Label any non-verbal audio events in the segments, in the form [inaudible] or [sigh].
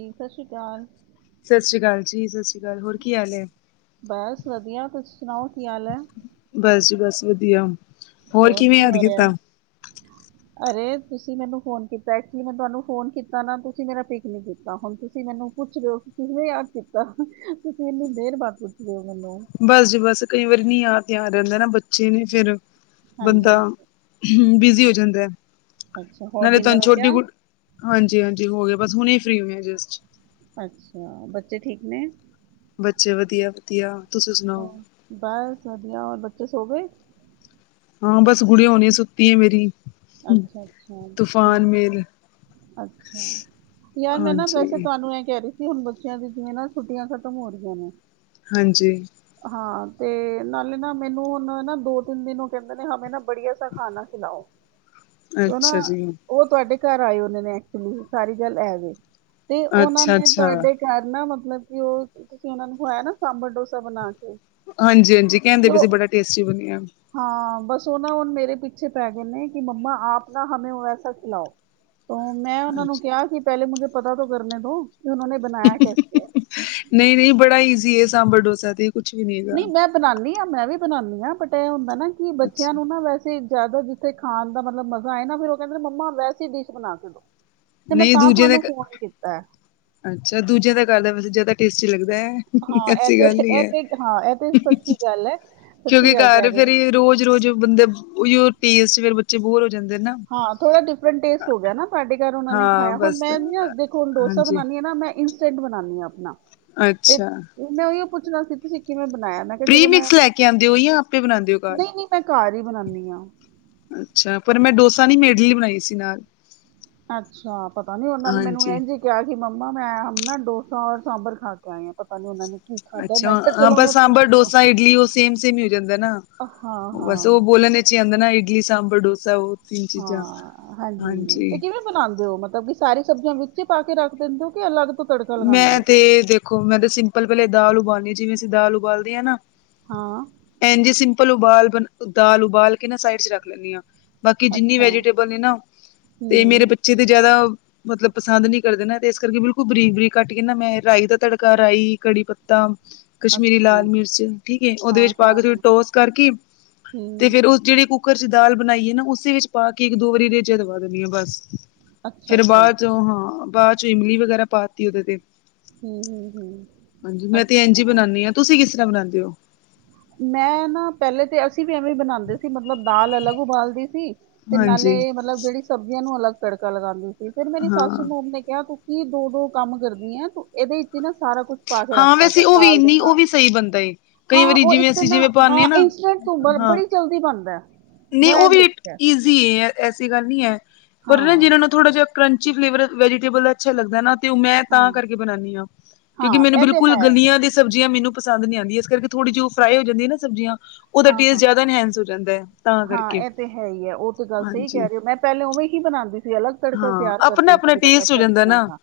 ਜੀ ਸਤਿ ਸ਼੍ਰੀ ਅਕਾਲ ਸਤਿ ਸ੍ਰੀ ਅਕਾਲ ਜੀ, ਸਤਿ ਸ਼੍ਰੀ ਅਕਾਲ, ਹੋਰ ਕੀ ਹਾਲ ਏ ਬਸ ਵਧੀਆ ਤੁਸੀ ਸੁਣਾਓ ਕੀ ਹਾਲ ਐ? ਬਸ ਜੀ ਬਸ ਵਧੀਆ ਹੋਰ ਕਿਵੇਂ ਕੀ ਯਾਦ ਹੋ ਰਿਹਾ ਕੀਤਾ। ਅਰੇ ਤੁਸੀਂ ਮੈਨੂੰ ਫੋਨ ਕੀਤਾ ਐਕਚੁਲੀ ਮੈਂ ਤੁਹਾਨੂੰ ਫੋਨ ਕੀਤਾ ਨਾ ਤੁਸੀਂ ਮੇਰਾ ਪਿਕ ਨਈ ਕੀਤਾ ਹੁਣ ਤੁਸੀਂ ਮੈਨੂੰ ਪੁੱਛ ਰਹੋ ਕਿ ਕਿਵੇਂ ਯਾਦ ਕੀਤਾ ਤੁਸੀਂ ਇੰਨੀ ਦੇਰ ਬਾਅਦ ਪੁੱਛਦੇ ਰਹੇ ਹੋ ਮੈਨੂੰ ਬਸ ਜੀ ਬਸ ਕਈ ਵਾਰੀ ਨਹੀਂ ਯਾਦ ਰਹਿੰਦਾ ਨਾ ਬੱਚੇ ਨੇ ਫੇਰ ਹਾਂਜੀ ਬੰਦਾ ਹ ਬਿਜੀ ਹੋ ਜਾਂਦਾ ਅੱਛਾ ਹੋਰ ਨਾਲੇ ਤੁਹਾਨੂੰ ਡਿਨਰ ਹੋ ਛੋਟੀ ਗਿਆ ਕੁੜ ਹਾਂਜੀ, ਹਾਂਜੀ ਹੋਗੇ ਬਸ ਹੁਣੀ ਫਰੀ ਹੋਇਆ ਜਸਟ ਅੱਛਿਆ ਬੱਚੇ ਠੀਕ ਨੇ? ਬੱਚੇ ਵਧੀਆ ਵਧੀਆ ਤੁਸੀਂ ਸੁਣਾਓ ਹੋਰ ਬਸ ਵਧੀਆ ਹੋਰ ਬੱਚੇ ਸੌਗੇ ਹਾਂ ਬਸ ਗੁਡੀਆਂ ਹੁਣੀ ਸੁੱਤੀ ਆ ਮੇਰੀ ਅੱਛਾ ਅੱਛਾ ਤੂਫਾਨ ਠੀਕ ਐ ਮੇਲ ਅੱਛਾ ਯਾਰ ਮੈਂ ਨਾ ਵੈਸੇ ਹਾਂਜੀ ਤੁਹਾਨੂੰ ਇਹ ਕਹਿ ਰਹੀ। ਕਿ ਹੁਣ ਬੱਚਿਆਂ ਦੀ ਜਿਵੇਂ ਨਾ ਛੁੱਟੀਆਂ ਖ਼ਤਮ ਹੋ ਰਹੀਆਂ ਨੇ। ਹਾਂਜੀ ਹਾਂ ਤੇ ਨਾਲੇ ਨਾ ਮੈਨੂੰ ਹੁਣ ਨਾ ਦੋ ਤਿੰਨ ਦਿਨ ਉਹ ਕਹਿੰਦੇ ਨੇ ਹਮੇ ਨਾ ਬੜੀਆ ਸਾ ਖਾਣਾ ਖਿਲਾਓ ਉਹ ਨਾ ਅੱਛਾ ਜੀ ਉਹ ਤੁਹਾਡੇ ਘਰ ਆਏ ਹੁੰਦੇ ਨੇ ਐਕਚੁਲੀ ਸਾਰੀ ਗੱਲ ਐਵੇਂ ਤੇ ਉਹਨਾਂ ਅੱਛਾ ਨੇ ਅੱਛਾ ਤੁਹਾਡੇ ਘਰ ਨਾ ਮਤਲਬ ਕਿ ਉਹ ਤੁਸੀਂ ਉਹਨਾਂ ਨੂੰ ਖਵਾਇਆ ਨਾ ਸਾਂਬਰ ਡੋਸਾ ਬਣਾ ਕੇ ਹਾਂਜੀ, ਹਾਂਜੀ ਕਹਿੰਦੇ ਤੇ ਪਏ ਉਹ ਸੀ ਬੜਾ ਟੇਸਟੀ ਬਣਿਆ। ਹਾਂ ਬਸ ਉਹ ਨਾ ਹੁਣ ਮੇਰੇ ਪਿੱਛੇ ਪੈ ਗਏ ਨੇ। ਕਿ ਮੰਮਾ ਆਪ ਨਾ ਹਮੇ ਵੈਸਾ ਖਿਲਾਓ ਤੋਂ ਮੈਂ ਉਹਨਾਂ ਹਾਂਜੀ ਨੂੰ ਕਿਹਾ ਕਿ ਪਹਿਲੇ ਮੁਝੇ ਪਤਾ ਤੋਂ ਕਰਨੇ ਦੋ ਕਿ ਉਹ ਨੇ ਬਣਾਇਆ ਕੈਸੇ ਹੈ ਨਹੀਂ, ਨਹੀਂ ਬੜਾ ਈਜ਼ੀ ਏ ਸਾਂਬਰ ਡੋਸਾ ਤੇ ਕੁੱਛ ਵੀ ਨਹੀਂ ਹੈਗਾ। ਬਣਾਣੀ ਆ ਮੈਂ ਵੀ ਬਣਾਣੀ ਆ ਬਟ ਐਹ ਹੁੰਦਾ ਨਾ ਕਿ ਬੱਚਿਆਂ ਅੱਛਾ ਨੂੰ ਨਾ ਵੈਸੇ। ਜ਼ਿਆਦਾ ਜਿੱਥੇ ਖਾਣ ਦਾ ਮਤਲਬ ਮਜ਼ਾ ਆਏ ਨਾ ਫੇਰ ਉਹ ਕਹਿੰਦੇ ਨੇ ਮੰਮਾ ਵੈਸੇ ਡਿਸ਼ ਬਣਾ ਕੇ ਦੋ। ਨਹੀਂ ਦੂਜਿਆਂ ਦੇ ਘਰ ਅੱਛਾ ਦੂਜਿਆਂ ਦੇ ਘਰ ਦਾ ਵੈਸੇ ਜਿਆਦਾ ਟੇਸਟੀ ਲੱਗਦੇ ਹਾਂ ਇਹ ਤੇ ਇਹ ਤੇ ਹਾਂ ਇਹ ਤੇ ਸੱਚੀ ਗੱਲ ਐ ਕਿਉਂਕਿ ਘਰ ਫੇਰ ਰੋਜ਼ ਰੋਜ਼ ਬੰਦੇ ਉਹੀ ਔ ਟੇਸਟ ਫਿਰ ਬੱਚੇ ਬੋਰ ਹੋ ਜਾਂਦੇ ਨਾ ਹਾਂ ਥੋੜਾ ਡੀਫਰਨਟ ਟੇਸਟ ਹੋ ਗਿਆ ਨਾ। ਤੁਹਾਡੇ ਘਰ ਉਹਨਾ ਨੇ ਹਾਂ ਖਾਇਆ ਹੁਣ ਬਸ ਮੈਂ ਨਾ ਦੇਖੋ ਹੁਣ ਡੋਸਾ ਹਾਂਜੀ ਬਣਾਣੀ ਆ ਨਾ ਮੈਂ ਇੰਸਟੈਂਟ ਬਣਾਣੀ ਆ ਆਪਣਾ। ਤੇ ਅੱਛਾ ਮੈਂ ਉਹੀ ਪੁੱਛਣਾ ਸੀ ਤੁਸੀਂ ਕਿਵੇਂ ਬਣਾਇਆ ਮੈਂ। ਕਿਹਾ ਚਲੋ ਮੈਂ ਪ੍ਰੀਮਿਕਸ ਲੈ ਕੇ ਆਂਦੇ ਹੋ ਜਾਂ ਆਪੇ ਬਣਾਂਦੇ ਹੋ ਘਰ ਨਹੀਂ ਨਹੀਂ ਮੈਂ ਘਰ ਹੀ ਬਣਾਨੀ ਆ ਅੱਛਾ ਪਰ ਮੈਂ ਡੋਸਾ ਨੀ ਮੈਂ ਇਡਲੀ ਬਣਾਈ ਸੀ ਨਾਲ ਅੱਛਾ ਪਤਾ ਨੀ ਉਹਨਾਂ ਨੇ ਮੈਨੂੰ ਹਾਂਜੀ ਇੰਝ ਹੀ ਕਿਹਾ ਕਿ ਮੰਮਾ ਮੈਂ ਹਮ ਨਾ ਡੋਸਾ ਔਰ ਸਾਂਬਰ ਖਾ ਕੇ ਆਏ ਆ ਪਤਾ ਨੀ ਉਹਨਾਂ ਨੇ ਕੀ ਖਾਧਾ ਅੱਛਾ ਮੈਂ ਕਿਹਾ ਹਾਂ ਚਲੋ ਬਸ ਮੈਂ ਸਾਂਬਰ, ਪੁੱਛਦੀ ਡੋਸਾ, ਇਡਲੀ ਉਹ ਸੇਮ ਸੇਮ ਹੀ ਹੋ ਜਾਂਦਾ ਨਾ ਹਾਂ ਹਾਂ ਬਸ ਉਹ ਹਾਂ ਬੋਲਣ‌ ਵਿ ਚ ਆਦਾ ਨਾ ਇਡਲੀ, ਸਾਂਬਰ, ਡੋਸਾ ਉਹ ਤਿੰਨ ਚੀਜ਼ਾਂ ਹਾਂਜੀ। ਬਣਾਂਦੇ ਹੋ ਮਤਲਬ ਕਿ ਸਾਰੀ ਸਬਜ਼ੀਆਂ ਵਿੱਚੇ ਪਾ ਕੇ ਰੱਖ ਦਿੰਦੇ ਹੋ ਕਿ ਅਲੱਗ ਤੋਂ ਤੜਕਾ ਲਗਾਉਂਦੇ ਮੈਂ ਹੋ ਤੇ ਦੇਖੋ ਮੈਂ ਤੇ ਸਿੰਪਲ ਪਹਿਲੇ ਦਾਲ ਉਬਾਲਣੀ ਆ ਜਿਵੇਂ ਅਸੀਂ ਦਾਲ ਉਬਾਲਦੇ ਆ ਨਾ। ਹਾਂ। ਐਜ ਹੀ ਸਿੰਪਲ ਉਬਾਲ ਬ ਦਾਲ ਉਬਾਲ ਕੇ ਨਾ ਸਾਈਡ ਚ ਰੱਖ ਲੈਣੀ ਆ ਬਾਕੀ ਜਿੰਨੀ ਅੱਛਾ ਵੈਜੀਟੇਬਲ ਨੇ ਨਾ ਤੇ ਮੇਰੇ ਬ ਹੂੰ ਬੱਚੇ ਤੇ ਜਿਆਦਾ, ਮਤਲਬ ਪਸੰਦ ਨ ਕਰਦੇ ਨੇ ਤੇ ਇਸ ਕਰਕੇ ਬਿਲਕੁਲ ਬਰੀਕ-ਬਰੀਕ ਕੱਟ ਕੇ ਨਾ, ਮੈਂ ਰਾਈ ਦਾ ਤੜਕਾ ਰਾਈ, ਕੜੀ ਪੱਤਾ ਕਸ਼ਮੀਰੀ ਅੱਛਾ ਲਾਲ ਮਿਰਚ, ਠੀਕ ਏ, ਉਹਦੇ ਹਾਂ ਵਿੱਚ ਪਾ ਹਾਂ ਕੇ ਥੋੜੀ ਟੋਸ ਕਰਕੇ, ਤੇ ਹੂੰ ਫੇਿਰ ਉਸ ਜਿਹੜੀ ਕੁ ਕੁੱਕਰ 'ਚ ਦਾਲ ਬਣਾਈਏ ਨਾ, ਉਸੇ ਵਿੱਚ ਪਾ ਕੇ ਇੱਕ ਦੋ ਵਾਰੀ ਰੇਜੇ ਦਵਾ ਦਿੰਣੀ ਆਂ, ਬਸ। ਅੱਛਾ ਫੇਿਰ ਅੱਛਾ ਬਾਅਦ 'ਚ ਉਹ ਹਾਂ, ਬਾਅਦ 'ਚੋਂ ਇਮਲੀ ਵਗੈਰਾ ਪਾ ਕੇ ਉਹਦੇ ਤੇ ਹਮ-ਹਮ, ਹਾਂਜੀ ਹਮ ਮੈਂ ਤੇ ਇੰਝ ਹੀ ਅੱਛਾ। ਬਣਾਨੀ ਆ ਤੁਸੀਂ ਕਿਸ ਤਰ੍ਹਾਂ ਬਨਾਉਂਦੇ ਹੋ? ਮੈਂ ਨਾ ਪਹਿਲੇ ਤੇ ਅਸੀਂ ਵੀ ਐਵੇਂ ਬਣਾਉਂਦੇ ਸੀ, ਮਤਲਬ ਦਾਲ ਅਲੱਗ ਉਬਾਲਦੀ ਸੀ। ਤੇ ਹਾਂਜੀ ਨਾਲੇ ਮਤਲਬ, ਜਿਹੜੀ ਸਬਜ਼ੀਆਂ ਨੂੰ ਅਲੱਗ ਤੜਕਾ ਲਗਾਉਂਦੀ ਸੀ, ਫਿਰ ਮੇਰੀ ਸਾਸੂ ਹਾਂ ਮੋਮ ਨੇ ਕਿਹਾ ਤੂੰ ਕੀ ਦੋ ਦੋ ਕੰਮ ਕਰਦੀ ਆ, ਇਹਦੇ ਵਿੱਚ ਹੀ ਨਾ ਸਾਰਾ ਕੁਛ ਪਾ ਕੇ ਹਾਂ ਰੱਖਦਾ ਗਾ, ਵੈਸੇ ਉਹ ਵੀ ਦਾਲ ਦੇ ਨਹੀਂ ਉਹ ਨਾਲ। ਵੀ ਸਹੀ ਬਣਦਾ ਏ। ਕਈ ਹਾਂ ਵਾਰੀ ਉਹ ਜਿਵੇਂ ਇੱਕ ਅਸੀਂ ਨਾ, ਜਿਵੇਂ ਪਾਨੇ ਆ ਹਾਂ ਨਾ ਇੰਸਟੈਂਟ ਤੋਂ ਹਾਂ ਬੜੀ ਜਲਦੀ ਬਣਦਾ। ਨਹੀਂ ਮੈਂ ਇਹ ਉਹ ਵੀ ਦੇਖਿਆ ਈਜ਼ੀ ਏ, ਐਸੀ ਗੱਲ ਨਹੀਂ ਹੈ, ਹਾਂ ਪਰ ਨਾ ਜਿਹਨਾਂ ਨੂੰ ਥੋੜ੍ਹਾ ਜਿਹਾ ਕਰਚੀ ਫਲੇਵਰ, ਵੈਜੀਟੇਲ ਅੱਛ ਲੱਗਦਾ ਨਾ ਤੇ ਮੈਂ ਹਾਂ ਤਾਂ ਕਰਕੇ ਬਣਾਉਂਦੀ ਹਾਂ, ਕਿਉਂਕਿ ਮੈਨੂੰ ਹਾਂ ਇਹ ਤੇ ਬਿਲਕੁਲ ਹੈ ਗਲੀਆਂ ਦੀ ਸਬਜ਼ੀਆਂ ਮੈਨੂੰ ਪਸੰਦ ਨਹੀਂ ਆਉਂਦੀ, ਇਸ ਕਰਕੇ ਥੋੜ੍ਹੀ ਜਿ ਫਰਾਈ ਹੋ ਜਾਂਦੀ ਨਾ ਸਬਜ਼ੀਆ, ਉਹਦਾ ਹਾਂ ਟੇਸਟ ਹਾਂ ਜ਼ਿਆਦਾ ਹਾਂ ਇਨਹਸ ਹੋ ਜਾਂਦਾ ਹੈ। ਤਾਂ ਹਾਂ ਕਰਕੇ ਇਹ ਤੇ ਹੈ ਹੀ ਹੈ, ਉਹ ਤੇ ਗੱਲ ਸਹੀ ਹਾਂਜੀ ਕਹਿ ਰਹੇ ਹੋ, ਮੈਂ ਪਹਿਲੇ ਉਵੇਂ ਹੀ ਬਣਾਉਂਦੀ ਸੀ ਅਲੱਗ ਤੜਕਾ ਹਾਂ ਤਿਆਰ ਆਪਣਾ ਕਰਦੇ ਆਪਣਾ ਸੀਲਬ ਟੇਸਟ ਹੋ ਜਾਂਦਾ ਸਬਜ਼ੀਆਂ ਨਾ ਦਾ,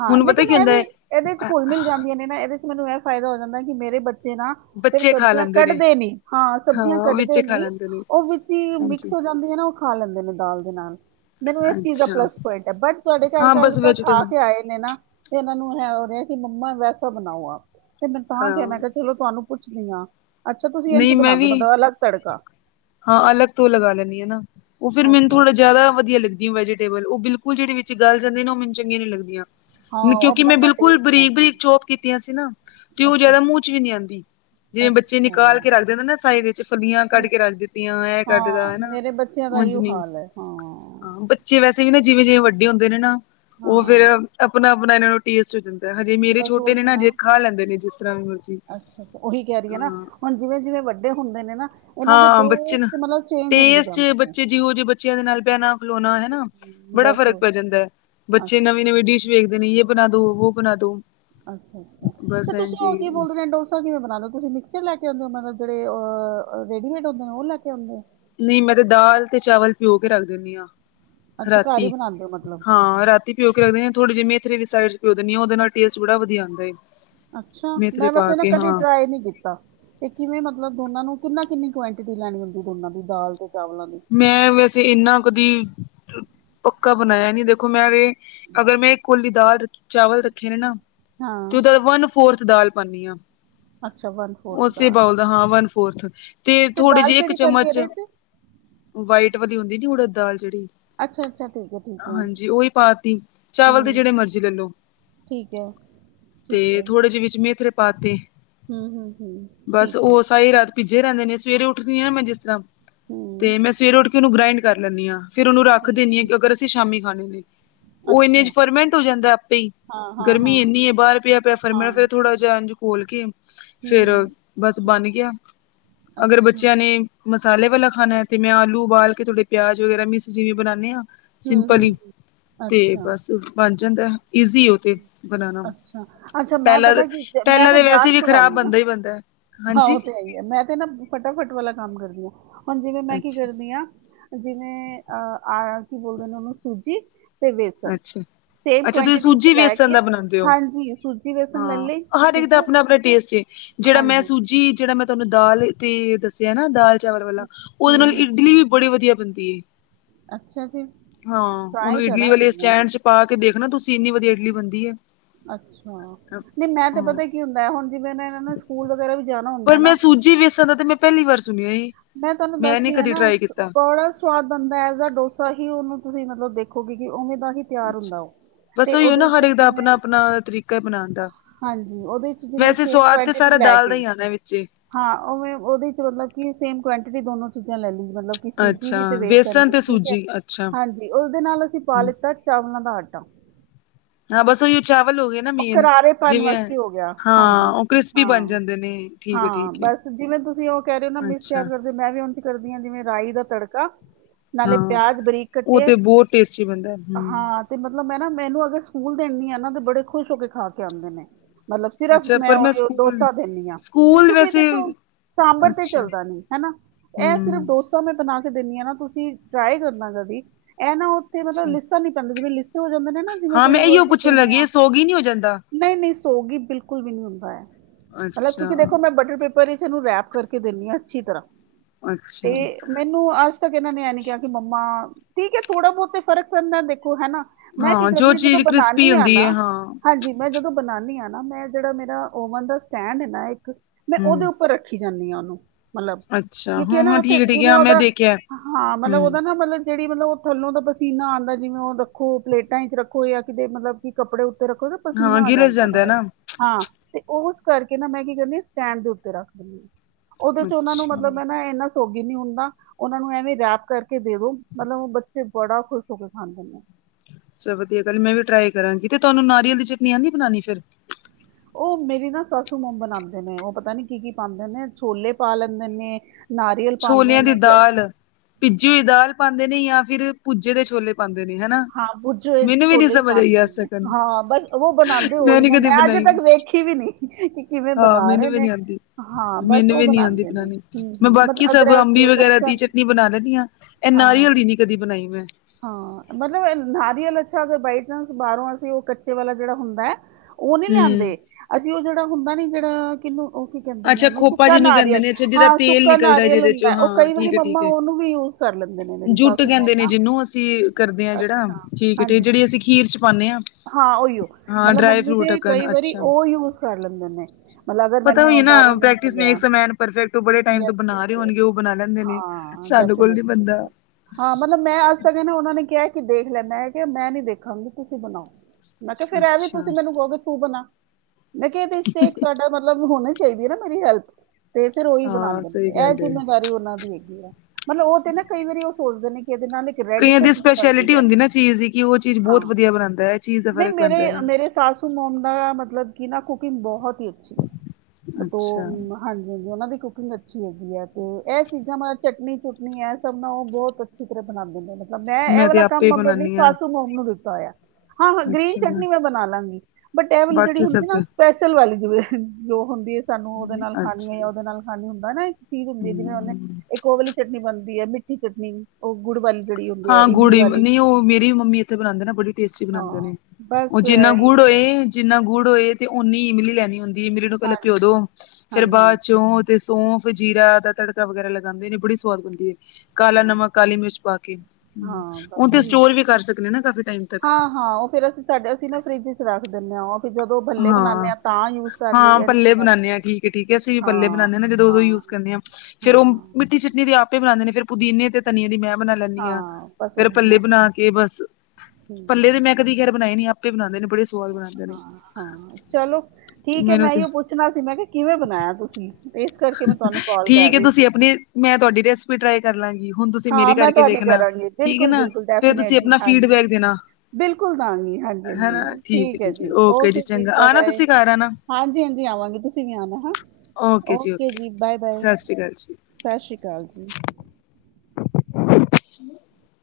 ਹਾਂ ਹੁਣ ਪਤਾ ਲੇਕਿਨ ਕੀ ਇਹ ਹੁੰਦਾ ਵੀ, ਇਹਦੇ 'ਚ ਹੈ ਘੁਲ ਮਿਲ ਜਾਂਦੀਆਂ ਨੇ ਨਾ, ਇਹਦੇ ਮੈਨੂੰ ਇਹ ਫਾਇਦਾ ਹੋ ਜਾਂਦਾ, ਕਿ ਮੇਰੇ ਬੱਚੇ ਨਾ ਫੇਿਰ ਬੱਚੇ ਖਾ ਸਬਜ਼ੀਆਂ ਲੈਂਦੇ ਨੇ ਕੱਢਦੇ ਨਹੀਂ। ਹਾਂ ਹਾਂ ਸਬਜ਼ੀਆਂ ਕੱਢਦੇ ਵਿੱਚੇ ਖਾ ਨੀ, ਲੈਂਦੇ ਨੇ ਉਹ ਵਿੱਚ ਹੀ ਹਾਂਜੀ ਮਿਕਸ ਹੋ ਜਾਂਦੀ ਹੈ ਨਾ, ਉਹ ਖਾ ਲੈਂਦੇ ਨੇ ਦਾਲ ਦੇ ਨਾਲ। ਮੈਨੂੰ ਇਸ ਚੀਜ਼ ਦਾ ਅੱਛਾ ਪਲੱਸ ਪੁਆਇੰਟ ਹੈ, ਬਟ ਤੁਹਾਡੇ ਘਰ ਹਾਂ ਬਸ 'ਘ ਖਾ ਵੈਜੀਟੇਬਲ ਕੇ ਖਾਏ ਨੇ ਨਾ, ਤੇ ਇਹਨਾਂ ਨੂੰ ਹੈ ਹੋ ਰਿਹਾ, ਕਿ ਮੰਮਾ ਵੈਸਾ ਬਣਾਓ ਆਪ। ਤੇ ਮੈਂ ਤਾਂ ਹਾਂ ਕ ਕਿਹਾ ਮੈਂ ਕਿਹਾ ਚਲੋ ਤੁਹਾਨੂੰ ਪੁੱਛਦੀ ਹਾਂ, ਅੱਛਾ ਤੁਸੀਂ ਇੰਝ ਨਹੀਂ ਮੈਂ ਬਣਾਦੋ, ਵੀ ਮਤਲਬ ਅਲੱਗ ਤੜਕਾ। ਹਾਂ ਅਲੱਗ ਤੋਂ ਲੱਗਾ ਲੈਂਦੀ ਆ ਨਾ, ਉਹ ਫੇਿਰ ਮੈਨੂੰ ਅੱਛਾ ਥੋੜ੍ਹਾ ਅੱਛਾ ਜਿਆਦਾ ਵਧੀਆ ਲੱਗਦਾ ਵੈਜੀਟੇਬਲ, ਉਹ ਬਿਲਕੁਲ ਜਿਹੜੇ ਵਿੱਚ ਗੱਲ ਜਾਂਦੀ ਨੇ, ਉਹ ਮੈਨੂੰ ਚੰਗੀਆਂ ਨੀ ਲਗਦੀਆਂ। ਹਾਂ ਉਹ ਕਿਉਂਕਿ ਆਪਣਾ ਮੈਂ ਆਪਣਾ ਬਿਲਕੁਲ ਟੇਸਟ ਹੈ ਬਰੀਕ- ਨਾ ਬਰੀਕ ਚੋਪ ਕੀਤੀਆਂ ਸੀ ਨਾ, ਤੇ ਉਹ ਅੱਛਾ ਜ਼ਿਆਦਾ ਮੂੰਹ 'ਚ ਵੀ ਨਹੀਂ ਆਉਂਦੀ। ਜਿਵੇਂ ਬੱਚੇ ਨਿਕਾਲ ਕੇ ਅੱਛਾ ਰੱਖ ਦਿੰਦਾ ਨਾ ਸਾਈਡ ਵਿੱਚ, ਫੱਲੀਆਂ ਕੱਢ ਕੇ ਰੱਖ ਦਿੱਤੀਆਂ, ਇਹ ਹਾਂ ਕੱਢਦਾ ਹਨਾ। ਮੇਰੇ ਬੱਚਿਆਂ ਦਾ ਉੰਝ ਇਹੋ ਨੀ ਹਾਲ ਹੈ। ਹਾਂ ਜਿਵੇਂ ਵੈਸੇ ਵੀ ਨਾ ਜਿਵੇਂ- ਜਿਵੇਂ ਵੱਡੇ ਹੁੰਦੇ ਨੇ ਨਾ, ਉਹ ਫੇਿਰ ਹਾਂ ਆਪਣਾ -ਆਪਣਾ ਇਹਨਾਂ ਨੂੰ ਟੇਸਟ ਦਿੰਦੇ ਤੇ ਹਜੇ ਮੇਰੇ ਬਸ ਛੋਟੇ ਨੇ ਉਹੀ ਨਾ, ਹਜੇ ਖਾ ਲੈਂਦੇ ਨੇ ਜਿਸ ਤਰ੍ਹਾਂ ਵੀ ਮਰਜ਼ੀ ਅੱਛਾ ਅੱਛਾ, ਉਹੀ ਕਹਿ ਰਹੀ ਹੈ ਨਾ, ਹਾਂ ਹੁਣ ਜਿਵੇਂ-ਜਿਵੇਂ ਵੱਡੇ ਹੁੰਦੇ ਨੇ ਨਾ ਇਹਨਾਂ ਦੇ ਹਾਂ ਬੱਚੇ ਨੂੰ ਟੇਸਟ ਮਤਲਬ ਚੇਂਜ ਹੁੰਦੇ ਟੇਸਟ, ਜਾਂਦੇ ਨੇ ਬੱਚੇ ਜਿਹੋ ਜਿਹੇ ਬੱਚਿਆਂ ਦੇ ਨਾਲ ਬਹਿਣਾ, ਖਲੋਣਾ ਹਨਾ ਹਮ, ਬੜਾ ਬਸ ਫ਼ਰਕ ਉਹ ਪੈ ਜਾਂਦਾ ਹੈ, ਬੱਚੇ ਨਵੀਂ- ਅੱਛਾ ਨਵੀਂ ਡਿਸ਼ ਵੇਖਦੇ ਨੇ, ਇਹ ਬਣਾ ਦੋ, ਵੋ ਬਣਾ ਦੋ। ਅੱਛਾ ਅੱਛਾ, ਤੇ ਬਸ ਤੁਸੀਂ ਉਹ ਹਾਂਜੀ ਕੀ ਬੋਲਦੇ ਰਹੇ ਡ ਡੋਸਾਂ ਕਿਵੇਂ ਬਣਾਦੇੋ ਤੁਸੀਂ, ਮਿਕਸਰ ਲੈ ਕੇ ਆਉਦੇ ਜਿਹੜੇ ਰੇਡੀਮੇਡ ਹੁੰਦੇ ਨੇ, ਉਹ ਲੈ ਕੇ ਆਉਂਦੇ ਹੋ? ਨਹੀਂ ਮੈਂ ਤੇ ਦਾਲ ਤੇ ਚਾਵਲ ਪਿਓ ਕੇ ਰੱਖ ਦਿੰਦੀ ਹਾਂ, ਅੱਛਾ ਘਰ ਹੀ ਰਾਤੀ, ਬਣਾਉਂਦੇ ਹੋ ਮਤਲਬ ਹਾਂ ਰਾਤੀ ਪਿਓ ਕੇ ਰੱਖਦੇ ਹਾਂ, ਥੋੜੇ ਜਹੇ ਮੇਥਰੇ ਵੀ ਸਾਈਡ ਤੇ ਪਿਓ ਦੇਂਦੀ ਹਾਂ, ਉਹਦੇ ਨਾਲੇ ਟੇਸਟ ਬੜਾ ਵਧੀਆ ਆਂਦਾ ਏ। ਅੱਛਾ, ਮੇਥਰੇ ਮੈਂ ਵੈਸੇ ਪਾ ਇਹਨਾਂ ਕੇ ਕਦੇ ਹਾਂ ਟਰਾਈ ਨੀ ਕੀਤਾ। ਤੇ ਕਿਵੇਂ ਮਤਲਬ ਦੋਨਾਂ ਨੂੰ, ਕਿੰਨਾ- ਕਿੰਨੀ ਕੁਆਆਂਟਿਟੀ ਲੈਣੀ ਹੁੰਦੀ ਦੋਨਾਂ ਦੀ, ਦਾਲ ਤੇ ਚਾਵਲਾਂ ਦੀ‌? ਮੈਂ ਵੈਸੇ ਇੰਨਾ ਕਦੀ, ਪੱਕਾ ਬਣਾਇਆ ਨਹੀਂ ਦੇਖੋ ਮੈਂ ਇਹ ਅਗਰ ਮੈਂ ਕੋਲੀ ਦਾਲ-ਚਾਵਲ ਰੱਖੇ ਨੇ ਨਾ, ਤੇ ਹਾਂ ਉਹਦਾ ਵਨ ਫੋਰਥ ਦਾਲ ਪਾਣੀ ਹਾਂ, ਅੱਛਾ ਉਸੇ ਦਾਲ ਬਾਲ ਦਾ, ਹਾਂ ਵਨ ਫੋਰਥ। ਤੇ ਥੋੜੇ ਦਾਲ ਜਿਹੇ ਇੱਕ ਕਿਹੜੀ ਪੈਂਦੀ ਹੈ ਚਮਚ, ਇਹਦੇ 'ਚ ਵਾਈਟ ਵਾਲੀ ਹੁੰਦੀ ਨਾ ਉੜਦ ਦਾਲ ਜਿਹੜੀ ਅੱਛਾ ਅੱਛਾ ਠੀਕ ਹੈ ਠੀਕ ਹੈ ਹਾਂਜੀ ਉਹੀ ਪਾਤੀ, ਚਾਵਲ ਦੇ ਹੂੰ ਜਿਹੜੇ ਮਰਜ਼ੀ ਲੈਲੋ। ਠੀਕ ਹੈ। ਤੇ ਥੋੜ੍ਹੇ ਜਿਹੇ ਵਿੱਚ ਮੇਥਰੇ ਪਾਤੇ। ਹਮ, ਹਮ, ਬਸ ਹਮ--ਠੀਕ ਹੈ। ਉਹ ਸਾਰੀ ਰਾਤ ਭਿੱਜੇ ਰਹਿੰਦੇ ਨੇ ਸਵੇਰੇ ਉੱਠਦੀ ਹਾ ਨਾ ਮੈਂ ਜਿਸ ਤਰ੍ਹਾਂ ਹੂੰ ਤੇ ਮੈਂ ਸਵੇਰੇ ਉਠ ਕੇ ਉਹਨੂੰ ਗ੍ਰਾਇੰਡ ਕਰ ਲੈਂਦੀ ਹਾਂ। ਫਿਰ ਉਹਨੂੰ ਰੱਖ ਠੀਕ ਦਿੰਦੀ ਹਾਂ ਹੈ ਕਿ ਅਗਰ ਅਸੀਂ ਸ਼ਾਮੀ ਖਾਣੇ ਨੇ। ਉਹ ਇੰਨੇ ਅੱਛਾ ਫਰਮੈਂਟ ਹੋ ਜਾਂਦਾ ਆਪੇ ਹੀ ਹਾਂ ਹਾਂ ਗਰਮੀ ਹਾਂ ਇੰਨੀ ਹਾਂ ਹੈ। ਬਾਹਰ ਪਿਆ, ਪਿਆ ਹਾਂ ਫਰਮੈਂਟ ਫਿਰ ਥੋੜਾ ਜਿਹਾ ਖੋਲ ਕੇ ਫੇਰ ਹੂੰ ਬਸ ਬੰਨ ਗਿਆ। ਅਗਰ ਅੱਛਾ ਬੱਚਿਆਂ ਨੇ ਮਸਾਲੇ ਵਾਲਾ ਖਾਣਾ ਤੇ ਮੈਂ ਆਲੂ ਉਬਾਲ ਕੇ, ਥੋੜੇ ਪਿਆਜ ਵਗੈਰਾ ਮਿਸ ਜਿਵੇਂ ਬਣਾਉਂਦੇ ਹਾਂ। ਹੂੰ ਸਿੰਪਲ ਹੂੰ ਹੀ ਹੂੰ। ਤੇ ਅੱਛਾ ਬਸ ਬਣ ਜਾਂਦਾ ਈਜ਼ੀ ਓ ਬਣਾਣਾ ਅੱਛਾ ਅੱਛਾ ਮੈਂ ਪਹਿਲਾਂ ਤੇ, ਪਤਾ ਕੀ ਜ- ਮੈਂ ਪਹਿਲਾਂ ਤੇ ਤਾਂ ਵੈਸੇ ਜਾਣ ਵੀ ਖ਼ਰਾਬ ਛੁਡਾਨੀ ਆ ਬਣਦਾ ਹੀ ਬਣਦਾ ਹਾਂ, ਹਾਂਜੀ ਉਹ ਤੇ ਹੈ ਹੀ ਆ। ਮੈਂ ਤੇ ਨਾ ਫਟਾਫਟ ਵਾਲਾ ਕੰਮ ਕਰਦੀ ਹਾਂ, ਹੁਣ ਜਿਵੇਂ-ਮੈਂ ਕੀ ਅੱਛਾ ਕਰਦੀ ਹਾਂ। ਜਿਵੇਂ-ਅਹ, ਆ ਕੀ ਬੋਲਦੇ ਨੇ ਉਹਨੂੰ ਸੂਜੀ? ਤੇ ਵੇਸਣ ਅੱਛਾ, ਸੇਮ ਅੱਛਾ ਤੇ ਕੁਆਂਟਿਟੀ ਸੂ਼ਜੀ। ਚ ਤੁਸੀ ਵੀ ਇਸ ਲੈ ਤਰ੍ਹਾਂ ਕੇ ਦਾ ਬਣਾਉਂਦੇ ਹੋ। ਹਾਂਜੀ ਸੂਜੀ ਬੇਸਨ ਲੈ ਹਾਂ, ਲਈ ਹਰ ਇੱਕ ਠੀਕ ਦਾ ਹੈ ਆਪਣਾ-ਆਪਣਾ ਟੇਸਟ ਏ ਜਿਹੜਾ ਮੈਂ ਹਾਂਜੀ ਸੂਜੀ, ਦੇ ਜਿਹੜਾ ਮੈਂ ਤੁਹਾਨੂੰ ਦਾਲ ਤੇ ਦੱਸਿਆ ਨਾ, ਦਾਲ-ਚਾਵਲ ਵਾਲਾ ਉਹਦੇ ਹੂੰ ਨਾਲ ਹੂੰ ਇਡਲੀ ਵੀ ਬੜੀ ਵਧੀਆ ਬਣਦੀ ਏ। ਅੱਛਾ ਜੀ ਹਾਂ, ਉਹਨੂੰ ਟਰਾਈ ਇਡਲੀ ਵਾਲੇ ਕਰਾਂਗੀ ਮੈਂ ਸਟੈਂਡ ਚ ਪਾ ਕੇ ਦੇਖਣਾ, ਤੁਸੀਂ ਇੰਨੀ ਵਧੀਆ ਇਡਲੀ ਬਣਦੀ। ਅੱਛਾ, ਨਹੀਂ ਮੈਂ ਤੇ ਹਾਂ ਪਤਾ ਕੀ ਹੁੰਦਾ, ਹੁਣ ਜਿਵੇਂ-ਇਹਨਾਂ ਨੇ ਸਕੂਲ ਵਗੈਰਾ ਵੀ ਜਾਣਾ? ਹੁੰਦਾ ਪਰ ਹੈ ਮੈਂ ਨਾ ਸੂਜੀ ਵੇਸਣ ਦਾ ਤੇ ਮੈਂ ਪਹਿਲੀ ਵਾਰ ਸੁਣਿਆ ਏ। ਮੈਂ ਤੁਹਾਨੂੰ ਦੱਸ ਨੀ ਰਹੀ ਹਾਂ ਕਦੀ ਨਾ, ਟਰਾਈ ਕੀਤਾ ਕੋਰਸ ਸਵਾਦ ਆਉਦਾ ਡੋਸਾ ਹੀ‌ ਉਹਨੂੰ ਤੁਸੀਂ ਮਤਲਬ ਦੇਖੋਗੇ ਕਿ ਉਓਵੇਂ ਦਾ ਹੀ ਤਿਆਰ ਅੱਛਾ, ਹੁੰਦਾ ਉਹ। ਬਸ ਤੇ ਉਹੀ ਨਾ ਉਹਦੇ ਹਰ ਵਿੱਚ ਇੱਕ ਦਾ ਆਪਣਾ ਆਪਣਾ ਤਰੀਕਾ ਬਣਾਉਣ ਦਾ ਜਿਵੇਂ-ਹਾਂਜੀ, ਉਹਦੇ ਵਿੱਚ ਜਿਵੇਂ ਵੈਸੇ ਸੇਮ ਸਵਾਦ ਤੇ ਕੁਆਂਟਿਟੀ ਸਾਰਾ ਲੈ ਦਾਲ ਕੇ ਦਾ ਹੀ ਆਉਣਾ ਵਿੱਚ ਹਾਂ, ਉਹਵੇਂ ਉਹਦੇ ਚ ਮਤਲਬ ਕਿ ਸੇਮ ਕੁਆਂਟਿਟੀ ਦੋਨੋ ਚੀਜ਼ਾਂ ਲੈ ਲਈਆਂ ਮਤਲਬ ਕਿ ਸੂਜੀ ਅੱਛਾ ਵੀ ਤੇ ਵੇਸਣ ਲਈ ਤੇ ਠੀਕ ਹੈ। ਸੂਜੀ ਅੱਛਾ ਹਾਂਜੀ, ਉਸਦੇ ਨਾਲ ਅਸੀਂ ਪਾ ਹਮ ਲਿੱਤਾ ਚਾਵਲਾਂ ਦਾ ਆਟਾ। ਹਾਂ, ਬਸ ਉਹਹੀ ਚਾਵਲ ਹੋ ਗਏ। ਉਹ ਮੇਨ ਕਰਾਰੇ ਪਾਉਣ ਜਿਵੇਂ- ਵਾਸਤੇ ਹੋ ਗਿਆ ਹਾਂਜੀ ਹਾਂ, ਉਹ ਕ੍ਰਿਸਪੀ ਬਣ ਜਾਂਦੇ ਨੇ, ਠੀਕ ਹੈ, ਠੀਕ ਹੈ। ਜਿਵੇਂ-ਤੁਸੀਂ ਉਹ ਕਹਿ ਰਹੇ ਹੋ ਨਾ, ਮਿਰਚ ਅੱਛਾ ਤਿਆਰ ਕਰਦੇ, ਮੈਂ ਵੀ ਉਹ ਚ ਕਰਦੀ ਹਾਂ। ਜਿਵੇਂ-ਰਾਈ ਦਾ ਤੜਕਾ ਨਾਲੇ ਹਾਂ ਪਿਆਜ ਬਰੀਕ ਉਹ ਕੱਟੇ। ਤੇ ਬਹੁਤ ਟੇਸਟੀ ਬਣਦਾ ਹਮ ਹਾਂ ਤੇ ਮਤਲਬ ਮੈਂ ਨਾ, ਮੈਨੂੰ ਅਗਰ ਸਕੂਲ ਦੇਨੀ ਆ ਨਾ, ਬੜੇ ਖੁਸ਼ ਹੋ ਕੇ ਖਾ ਕੇ ਆਉਂਦੇ ਨੇ। ਮਤਲਬ ਸਿਰਫ ਅੱਛਾ ਮੈਂ ਪਰ ਉਹੀ ਸਕੂਲ ਡੋਸਾ ਦਿੰਦੀ ਹਾਂ, ਮਤਲਬ ਸਕੂਲ ਕਿਉਂਕਿ ਵੈਸੇ ਦੇਖੋ। ਸਾਂਬਰ ਤੇ ਅੱਛਾ ਚੱਲਦਾ ਨੀ, ਹਨਾ। ਇਹ ਸਿਰਫ ਹਮ ਡੋਸਾ ਮੈਂ ਬਣਾ ਕੇ ਆ ਨਾ, ਤੁਸੀਂ ਟਏ ਕਰਨਾ ਕਦੀ, ਇਹ ਨਾ ਉੱਥੇ ਮਤਲਬ ਅੱਛਾ ਲਿਸਾਂ ਨੀ ਪੈਂਦਾ ਜਿਵੇਂ ਹੋ ਜਾਂਦੇ ਨਾ, ਜਿਵੇਂ-ਕੋਈ ਦਹਿੰਦੇ ਆ। ਮੀ ਹੋ ਜਾਂਦਾ। ਨਹੀਂ -ਨਹੀਂ ਸੋਗੀ, ਬਿਲਕੁਲ ਵੀ ਨਹੀਂ ਹੁੰਦਾ ਹੈ। ਮਤਲਬ ਅੱਛਾ ਕਿਉਂਕਿ ਦੇਖੋ, ਮੈਂ ਬਟਰ ਪੇਪਰ ਵਿੱਚ ਇਹਨੂੰ ਰੈਪ ਕਰਕੇ ਦਿੰਦੀ ਹਾਂ। ਅੱਛੀ ਤਰ੍ਹਾਂ ਅੱਛਾ ਤੇ ਮੈਨੂੰ ਅੱਜ ਤੱਕ ਇਹਨਾਂ ਨੇ ਐਂ ਨੀ ਕਿਹਾ-ਕਿ ਮੰਮਾ, ਠੀਕ ਹੈ। ਥੋੜਾ ਬਹੁਤਾ ਫ਼ਰਕ ਪੈਂਦਾ,। ਦੇਖੋ ਹਨਾ ਮੈਂ ਕੀ ਹਾਂ ਜੋ ਕਰਦੀ ਜਦੋਂ ਚੀਜ਼ ਕ੍ਰਿਸਪੀ ਬਣਾਉਂਦੀ ਹਾਂ ਹੁੰਦੀ ਹੈ ਨਾ ਹਾਂਜੀ, ਮੈਂ ਜਦੋਂ ਬਣਾਉਂਦੀ ਹਾਂ ਨਾ, ਮੈਂ ਜਿਹੜਾ ਮੇਰਾ ਓਵਨ ਦਾ ਸਟੈਂਡ ਹੈ ਨਾ, ਇੱਕ ਮੈਂ ਉਹਦੇ ਹਮ ਉੱਪਰ ਰੱਖੀ ਜਾਂਦੀ ਆ। ਉਹਨੂੰ ਮਤਲਬ ਅੱਛਾ ਕਿਉਂਕਿ ਹੈ ਹਾਂ ਨਾ, ਹਾਂ ਉੱਥੇ ਠੀਕ ਠੀਕ ਹੈ ਜਿਵੇਂ- ਹਾਂ ਮੈਂ ਉਹਦਾ ਦੇਖਿਆ ਹਾਂ, ਮਤਲਬ ਹਮ ਉਹਦਾ ਨਾ, ਮਤਲਬ ਜਿਹੜੀ ਮਤਲਬ ਉਹ ਥੱਲੋਂ ਦਾ ਪਸੀਨਾ ਆਉਂਦਾ, ਜਿਵੇਂ- ਉਹ ਰੱਖੋ ਪਲੇਟਾਂ ਚ ਰੱਖੋ ਜਾਂ ਕਿਤੇ, ਮਤਲਬ ਕਿ ਕੱਪੜੇ ਰੱਖੋ। ਹਾਂ ਪਸੀਨਾ ਆ ਗਿਰ ਜਾਂਦਾ ਜਾਂਦੇ ਆ ਮਤਲਬ ਨਾ। ਹਾਂ, ਤੇ ਉਸ ਕਰਕੇ ਨਾ ਮੈਂ ਕੀ ਕਰਨੀ, ਸਟੈਂਡ ਦੇ ਉੱਤੇ ਰੱਖ ਦਿਨੀ ਆ। ਉਹਦੇ ਚ ਉਹਨਾ ਨੂੰ ਅੱਛਾ ਮਤਲਬ ਮੈਂ ਨਾ ਇੰਨਾ ਸੋਗੀ ਨੀ ਹੁੰਦਾ ਉਹਨਾਂ ਨੂੰ, ਐਵੇਂ ਰੈਪ ਕਰਕੇ ਦੇ, ਦੋ ਮਤਲਬ ਓ ਬੱਚੇ ਬੜਾ ਖੁਸ਼ ਹੋ ਕੇ ਖਾਂਦੇ ਨੇ। ਚਲ ਵਧੀਆ ਗੱਲ, ਮੈਂ ਵੀ ਟਰਾਈ ਕਰਾਂਗੀ ਤੇ ਤੁਹਾਨੂੰ ਨਾਰੀਅਲ ਦੀ ਚਟਨੀ ਆਂਦੀ ਬਣਾਨੀ ਫਿਰ। ਓ ਮੇਰੀ ਨਾ ਸਾਸੂ ਮੋਮ ਬਣਾਂਦੇ ਨੇ, ਓ ਪਤਾ ਨੀ ਕੀ-ਕੀ ਪਾਂਦੇ ਨੇ, ਛੋਲੇ ਪਾ ਲੈਂਦੇ ਨੇ। ਨਾਰੀਅਲ ਪਾਂਦੇ ਨੇ ਇੱਕ। ਪਿੱਜੀ ਹੋਈ ਦਾਲ ਪਾਂਦੇ ਨੇ ਜਾਂ ਫਿਰ ਭੁੱਜੇ ਦੇ ਛੋਲੇ। ਪਾਂਦੇ ਨੇ ਹਨਾ ਹਾਂ, ਬੁੱਜੋ ਹੋਏ ਮੈਨੂੰ ਵੀ ਨੀ ਛੋਲੇ ਈ ਸਮਝ ਆਈ ਪਾਂਦੇ ਅੱਜ ਨੇ, ਤੱਕ ਹਾਂ ਬਸ ਉਹ ਬਣਾਂਦੇ ਉਹੀ ਨੀ ਨੇ, ਕਦੀ ਮੈਂ ਅਜੇ ਬਣਾਈ ਤੱਕ ਵੇ, ਖੀ ਵੀ ਨੀ ਕਿ ਕਿਵੇਂ ਹਾਂ ਬਣਾ ਮੈਨੂੰ ਰੇ ਵੀ ਨੀ ਨੇ, ਆਂਦੀ ਹਾਂ ਬਸ ਮੈਨੂੰ ਉਹ ਵੀ ਨੀ ਆਂਦੀ ਬਣਾਂਦੇ ਨੇ, ਬਣਾਣੀ ਹੂੰ ਮੈਂ ਹੂੰ। ਬਾਕੀ ਸਭ ਅੰਬੀ ਵਗੈਰਾ ਦੀ ਚਟਨੀ ਬਣਾ ਲੈਣੀ ਆ ਏ ਨਾਰੀਅਲ ਹਾਂ ਦੀ ਨੀ ਕਦੀ ਬਣਾਈ ਮੈਂ। ਹਾਂ ਮਤਲਬ ਨਾਰੀਅਲ ਅੱਛਾ ਬਾਈ ਚਾਂਸ ਬਾਹਰੋਂ ਅਸੀਂ ਓ ਕੱਚੇ ਵਾਲਾ ਜਿਹੜਾ ਹੁੰਦਾ। ਓ ਨਹੀ ਹੂੰ ਲਿਆਂਦੇ ਅਸੀਂ ਉਹ ਜਿਹੜਾ ਹੁੰਦਾ ਨੀ ਜਿਹੜਾ ਕਿਨੂੰ ਓ ਕੀ ਕਹਿੰਦੇ ਨੇ ਅੱਛਾ ਉਹਨੂੰ ਖੋਪਾ ਸੁੱਕਾ ਜਿਹਨੂੰ ਕਹਿੰਦੇ ਨਾਰੀਅਲ ਨੇ ਅੱਛਾ ਜਿਹਦਾ ਹਾਂ ਤੇਲ ਸੁੱਕਾ ਨਿਕਲਦਾ ਨਾਰੀਅਲ ਜਿਹਦੇ ਚੋਂ ਹੁੰਦਾ ਓ ਹਾਂ ਕਈ ਵਾਰੀ ਠੀਕ ਹੈ ਠੀਕ ਮੰਮਾ ਹੈ ਉਹਨੂੰ ਵੀ ਯੂ ਕਰ ਲੈਂਦੇ ਨੇ ਮੇਰੀ ਜੁੱਟ ਸਾਸੂ ਮੋਮ ਕਹਿੰਦੇ ਨੇ ਨਾ। ਜਿਹਨੂੰ ਅਸੀਂ ਕਰਦੇ ਆ ਜਿਹੜਾ, ਅੱਛਾ ਠੀਕ ਠੀਕ ਹਾਂਜੀ ਜਿਹੜੀ ਅਸੀਂ ਖੀਰ ਚ ਪਾਨੇ ਆ। ਹਾਂ, ਉਹੀਓ ਹਾਂ ਮਤਲਬ ਡਰਾਈ ਮੰਮੀ ਫਰੂਟ ਤੇ ਅਕਨ ਕਈ ਵਾਰੀ ਅੱਛਾ ਓ ਯੂਜ ਕਰ ਲੈਂਦੇ ਨੇ। ਮਤਲਬ ਅਗਰ ਪਤਾ ਹੋਈਏ ਮੈਨੂੰ ਨਾ ਬਾਹਰੋਂ ਨਹੀਂ ਪ੍ਰੈਕਟਿਸ ਮਿਲਿਆ ਮੇਕਸ ਏ ਮੈਨ ਪਰਫੈਕਟ ਬੜੇ ਟਾਈਮ ਤੋਂ ਯੈਸ ਯੈਸ ਬਣਾ ਰੇ ਯੈਸ ਹੋਣਗੇ। ਓ ਬਣਾ ਲੈਂਦੇ ਨੇ ਹਾਂ ਸਾਨੂੰ ਕੋਲ ਨੀ ਡੈਫੀਨੇਟਲੀ ਬਣਦਾ। ਹਾਂ, ਮਤਲਬ ਮੈਂ ਅੱਜ ਤੱਕ ਉਹਨਾਂ ਨੇ ਕਿਹਾ ਕਿ ਦੇਖ ਲੈ ਮੈਂ ਕਿਹਾ ਮੈਂ ਨੀ ਦੇਖਾਂਗੀ ਤੁਸੀਂ ਬਣਾਓ। ਮੈਂ ਕਿਹਾ ਫੇਰ ਐ ਵੀ ਅੱਛਾ ਤੁਸੀਂ ਮੈਨੂੰ ਕਹੋਗੇ ਤੂੰ ਬਣਾ, ਮੈਂ ਕਿਹਾ ਇਹਦੇ ਚ ਤੇ ਇੱਕ ਤੁਹਾਡਾ ਮਤਲਬ ਹੁਣ ਚਾਹੀਦੀ ਐ ਨਾ ਮੇਰੀ ਹੈਲਪ ਤੇ ਫਿਰ ਉਹੀ ਹਾਂ ਬਣਾਂਦੇ ਸਹੀ ਨੇ ਐ ਗੱਲ ਏ ਜਿੰਮੇਵਾਰੀ ਉਹਨਾਂ ਦੀ ਹੈਗੀ ਆ। ਮਤਲਬ ਓ ਤੇ ਨਾ ਕਈ ਵਾਰੀ ਓ ਸੋਚਦੇ ਨੇ ਕਿ ਇਹਦੇ ਨਾਲ ਇੱਕ, ਰੈੱਡ ਕਈਆਂ ਦੀ ਚਟਨੀ ਸਪੈਸ਼ਲਿਟੀ ਬਣਦੀ ਹੈ ਹੁੰਦੀ ਨਾ ਚੀਜ਼ ਦੀ ਕਿ ਓ ਚੀਜ਼ ਬਹੁਤ ਵਧੀਆ ਬਣਾਂਦਾ। ਨਈ, ਮੇਰੇ ਮੇਰੇ ਸਾਸੂ ਮੋਮ ਦਾ ਮਤਲਬ ਕਿ ਨਾ ਕੁਕਿੰਗ ਬਹੁਤ ਈ ਅੱਛੀ ਐ। ਅੱਛਾ [unintelligible] ਹਾਂਜੀ ਹਾਂਜੀ, ਉਹਨਾਂ ਦੀ ਕੁਕਿੰਗ ਅੱਛੀ ਹੈਗੀ ਆ ਤੇ ਇਹ ਚੀਜ਼ਾਂ ਮਤਲਬ ਚਟਨੀ ਚੁੱਟਨੀ ਏ ਸਭ ਨਾ ਬੋਤ ਅੱਛੀ ਤਰ੍ਹਾਂ ਬਣਾਂਦੇ ਨੇ। ਮੈਂ ਏ ਤੇ ਵਾਲਾ ਆਪੇ ਹੀ ਕੰਮ ਬਣਾਉਦੀ ਹਾਂ ਸਸੂ ਮੋਮ ਨੂੰ ਦਿੱਤਾ ਹੋਇਆ ਹਾਂ ਹਾਂ ਗ੍ਰੀਨ ਅੱਛਾ ਚਟਨੀ ਮੈਂ ਬਣਾ ਲਾਂਗੀ। ਬਟ ਐ ਵਾਲੀ ਜਿਹੜੀ ਬਾਕੀ ਸਭ ਹੁੰਦੀ ਨਾ ਤੇ ਸਪੈਸ਼ਲ ਵਾਲੀ ਜਿਵੇਂ ਜੋ ਹੁੰਦੀ ਐ ਸਾਨੂੰ ਉਹਦੇ ਨਾਲ ਖਾਣੀ ਅੱਛਾ ਐ ਜਾਂ ਉਹਦੇ ਨਾਲ [unintelligible] ਹੁੰਦਾ ਨਾ ਇੱਕ ਚੀਜ਼ ਹੁੰਦੀ ਐ ਜਿਵੇਂ ਉਹਨੇ ਹਮ ਇੱਕ ਓ ਵਾਲੀ ਚਟਨੀ ਬਣਦੀ ਐ ਮਿੱਠੀ ਚਟਨੀ। ਓ ਗੁੜ ਵਾਲੀ ਜਿਹੜੀ, ਹੁੰਦੀ ਹੈ ਹਾਂ, ਇਮਲੀ ਗੂੜ੍ਹੀ ਵਾਲੀ ਨੀ ਓ ਮੇਰੀ ਵੀ ਮੰਮੀ ਇੱਥੇ ਬਣਾਂਦੇ ਨਾ ਬੜੀ। ਟੇਸਟੀ ਬਣਾਂਦੇ ਹਾਂ ਹੋਣੇ ਓ ਬਸ ਜਿੰਨਾ ਇਹੀ ਗੁੜ ਹੋ ਹੋਏ ਜਿੰਨਾ ਗੁੜ ਹੋਏ ਤੇ ਓਨੀ ਇਮਲੀ ਲੈਣੀ ਹੁੰਦੀ ਇਮਲੀ ਨੂੰ ਹਾਂ ਪਹਿਲਾਂ ਪਿਓ ਦੋ ਫੇਰ ਹਾਂਜੀ ਬਾਚੋਂ ਤੇ ਸੌਂਫ ਜੀਰਾ ਦਾ ਤੜਕਾ ਵਗੈਰਾ ਲਗਾਂਦੇ ਨੇ ਬੜੀ ਸਵਾਦ ਬਣਦੀ ਐ। ਕਾਲਾ ਹਾਂ ਨਮਕ ਕਾਲੀ ਮਿਰਚ ਪਾ ਕੇ। ਹਾਂ, ਉਹ ਬਸ ਤੇ ਓਹੀ ਸਟੋਰ ਵੀ ਕਰ ਸਕਦੇ ਨਾ ਕਾਫੀ ਟਾਈਮ ਤੱਕ ਹਾਂ ਹਾਂ ਓ ਫੇਰ ਅਸੀਂ ਸਾਡੇ ਅਸੀਂ ਨਾ ਫਰਿਜ ਚ ਰੱਖ ਦਿਨੇ ਆ ਓ। ਹਾਂ ਹਾਂ, ਲਈਏ ਨਹੀਂ ਪੱਲੇ ਕਰਦੇ ਬਣਾਨੇ ਆ ਠੀਕ ਐ ਠੀਕ ਐ ਅਸੀਂ ਵੀ ਪੱਲੇ ਹਾਂ ਬਣਾਨੇ ਆ ਨਾ ਜਦੋਂ ਉਦੋਂ ਹਾਂ ਯੂਜ ਕਰਨੇ ਐ। ਫੇਰ ਓ ਹਾਂ ਮਿੱਠੀ ਚਟਨੀ ਦੀ ਆਪੇ ਬਣਾਂਦੇ ਨੇ ਫਿਰ ਪੁਦੀਨੇ ਤੇ ਧਨੀਏ ਦੀ ਮੈਂ ਬਣਾ ਲੈਂਦੀ ਆ ਹਾਂ ਬਸ ਫੇਰ ਉਹੀ ਪੱਲੇ ਨਾ ਬਣਾ ਕੇ ਬਸ ਪੱਲੇ ਦੇ ਹਮ, ਮੈਂ ਕਦੀ ਖੈਰ ਬਣਾਈ ਨੀ ਆਪ ਬਣਾਂਦੇ ਨੇ ਬੜੇ ਸਵਾਦ ਬਣਾਂਦੇ ਨੇ। ਹਾਂ ਹਾਂ ਚਲੋ। ਠੀਕ ਐ ਮੈਨੂੰ ਮੈਂ ਤੇ ਇਹੀਓ ਪੁੱਛਣਾ ਸੀ ਮੈਂ ਕਿਹਾ ਕਿਵੇਂ ਬਣਾਇਆ ਤੁਸੀਂ ਇਸ ਕਰਕੇ ਮੈਂ ਤੁਹਾਨੂੰ ਕਾਲ ਕਰ ਠੀਕ ਹੈ ਰੀ ਸੀ। ਤੁਸੀਂ ਆਪਣੀ ਮੈਂ ਤੁਹਾਡੀ ਰੈਸ ਟ੍ਰਈ ਕਰ ਲਾਂਗੀ, ਹੁਣ ਤੁਸੀਂ, ਹਾਂ ਮੇਰੇ ਮੈਂ ਕਰਕੇ ਤੁਹਾਡੀ ਵੇਖਣਾ, ਕਰਾਂਗੀ ਠੀਕ ਹੈ, ਬਿਲਕੁਲ ਨਾ ਬਿਲਕੁਲ ਫੇਰ ਡੈਫੀਨੇਟ ਤੁਸੀਂ ਜੀ ਆਪਣਾ ਹਾਂਜੀ ਫੀਡਬੈਕ ਦੇਣਾ ਬਿਲਕੁਲ, ਤਾਂ ਹੀ ਹਾਂਜੀ -ਹਾਂਜੀ ਠੀਕ ਹੈ ਜੀ। ਓਕੇ ਜੀ, ਬਾਏ- ਬਾਏ, ਹਾਂਜੀ -ਹਾਂਜੀ, ਆਵਾਂਗੇ, ਤੁਸੀਂ ਵੀ ਆਉਣਾ ਹਾਂ। ਓਕੇ ਜੀ, ਬਾਏ- ਬਾਏ, ਸਤਿ ਸ਼੍ਰੀ ਅਕਾਲ ਜੀ ਸਤਿ ਸ਼੍ਰੀ ਅਕਾਲ ਜੀ।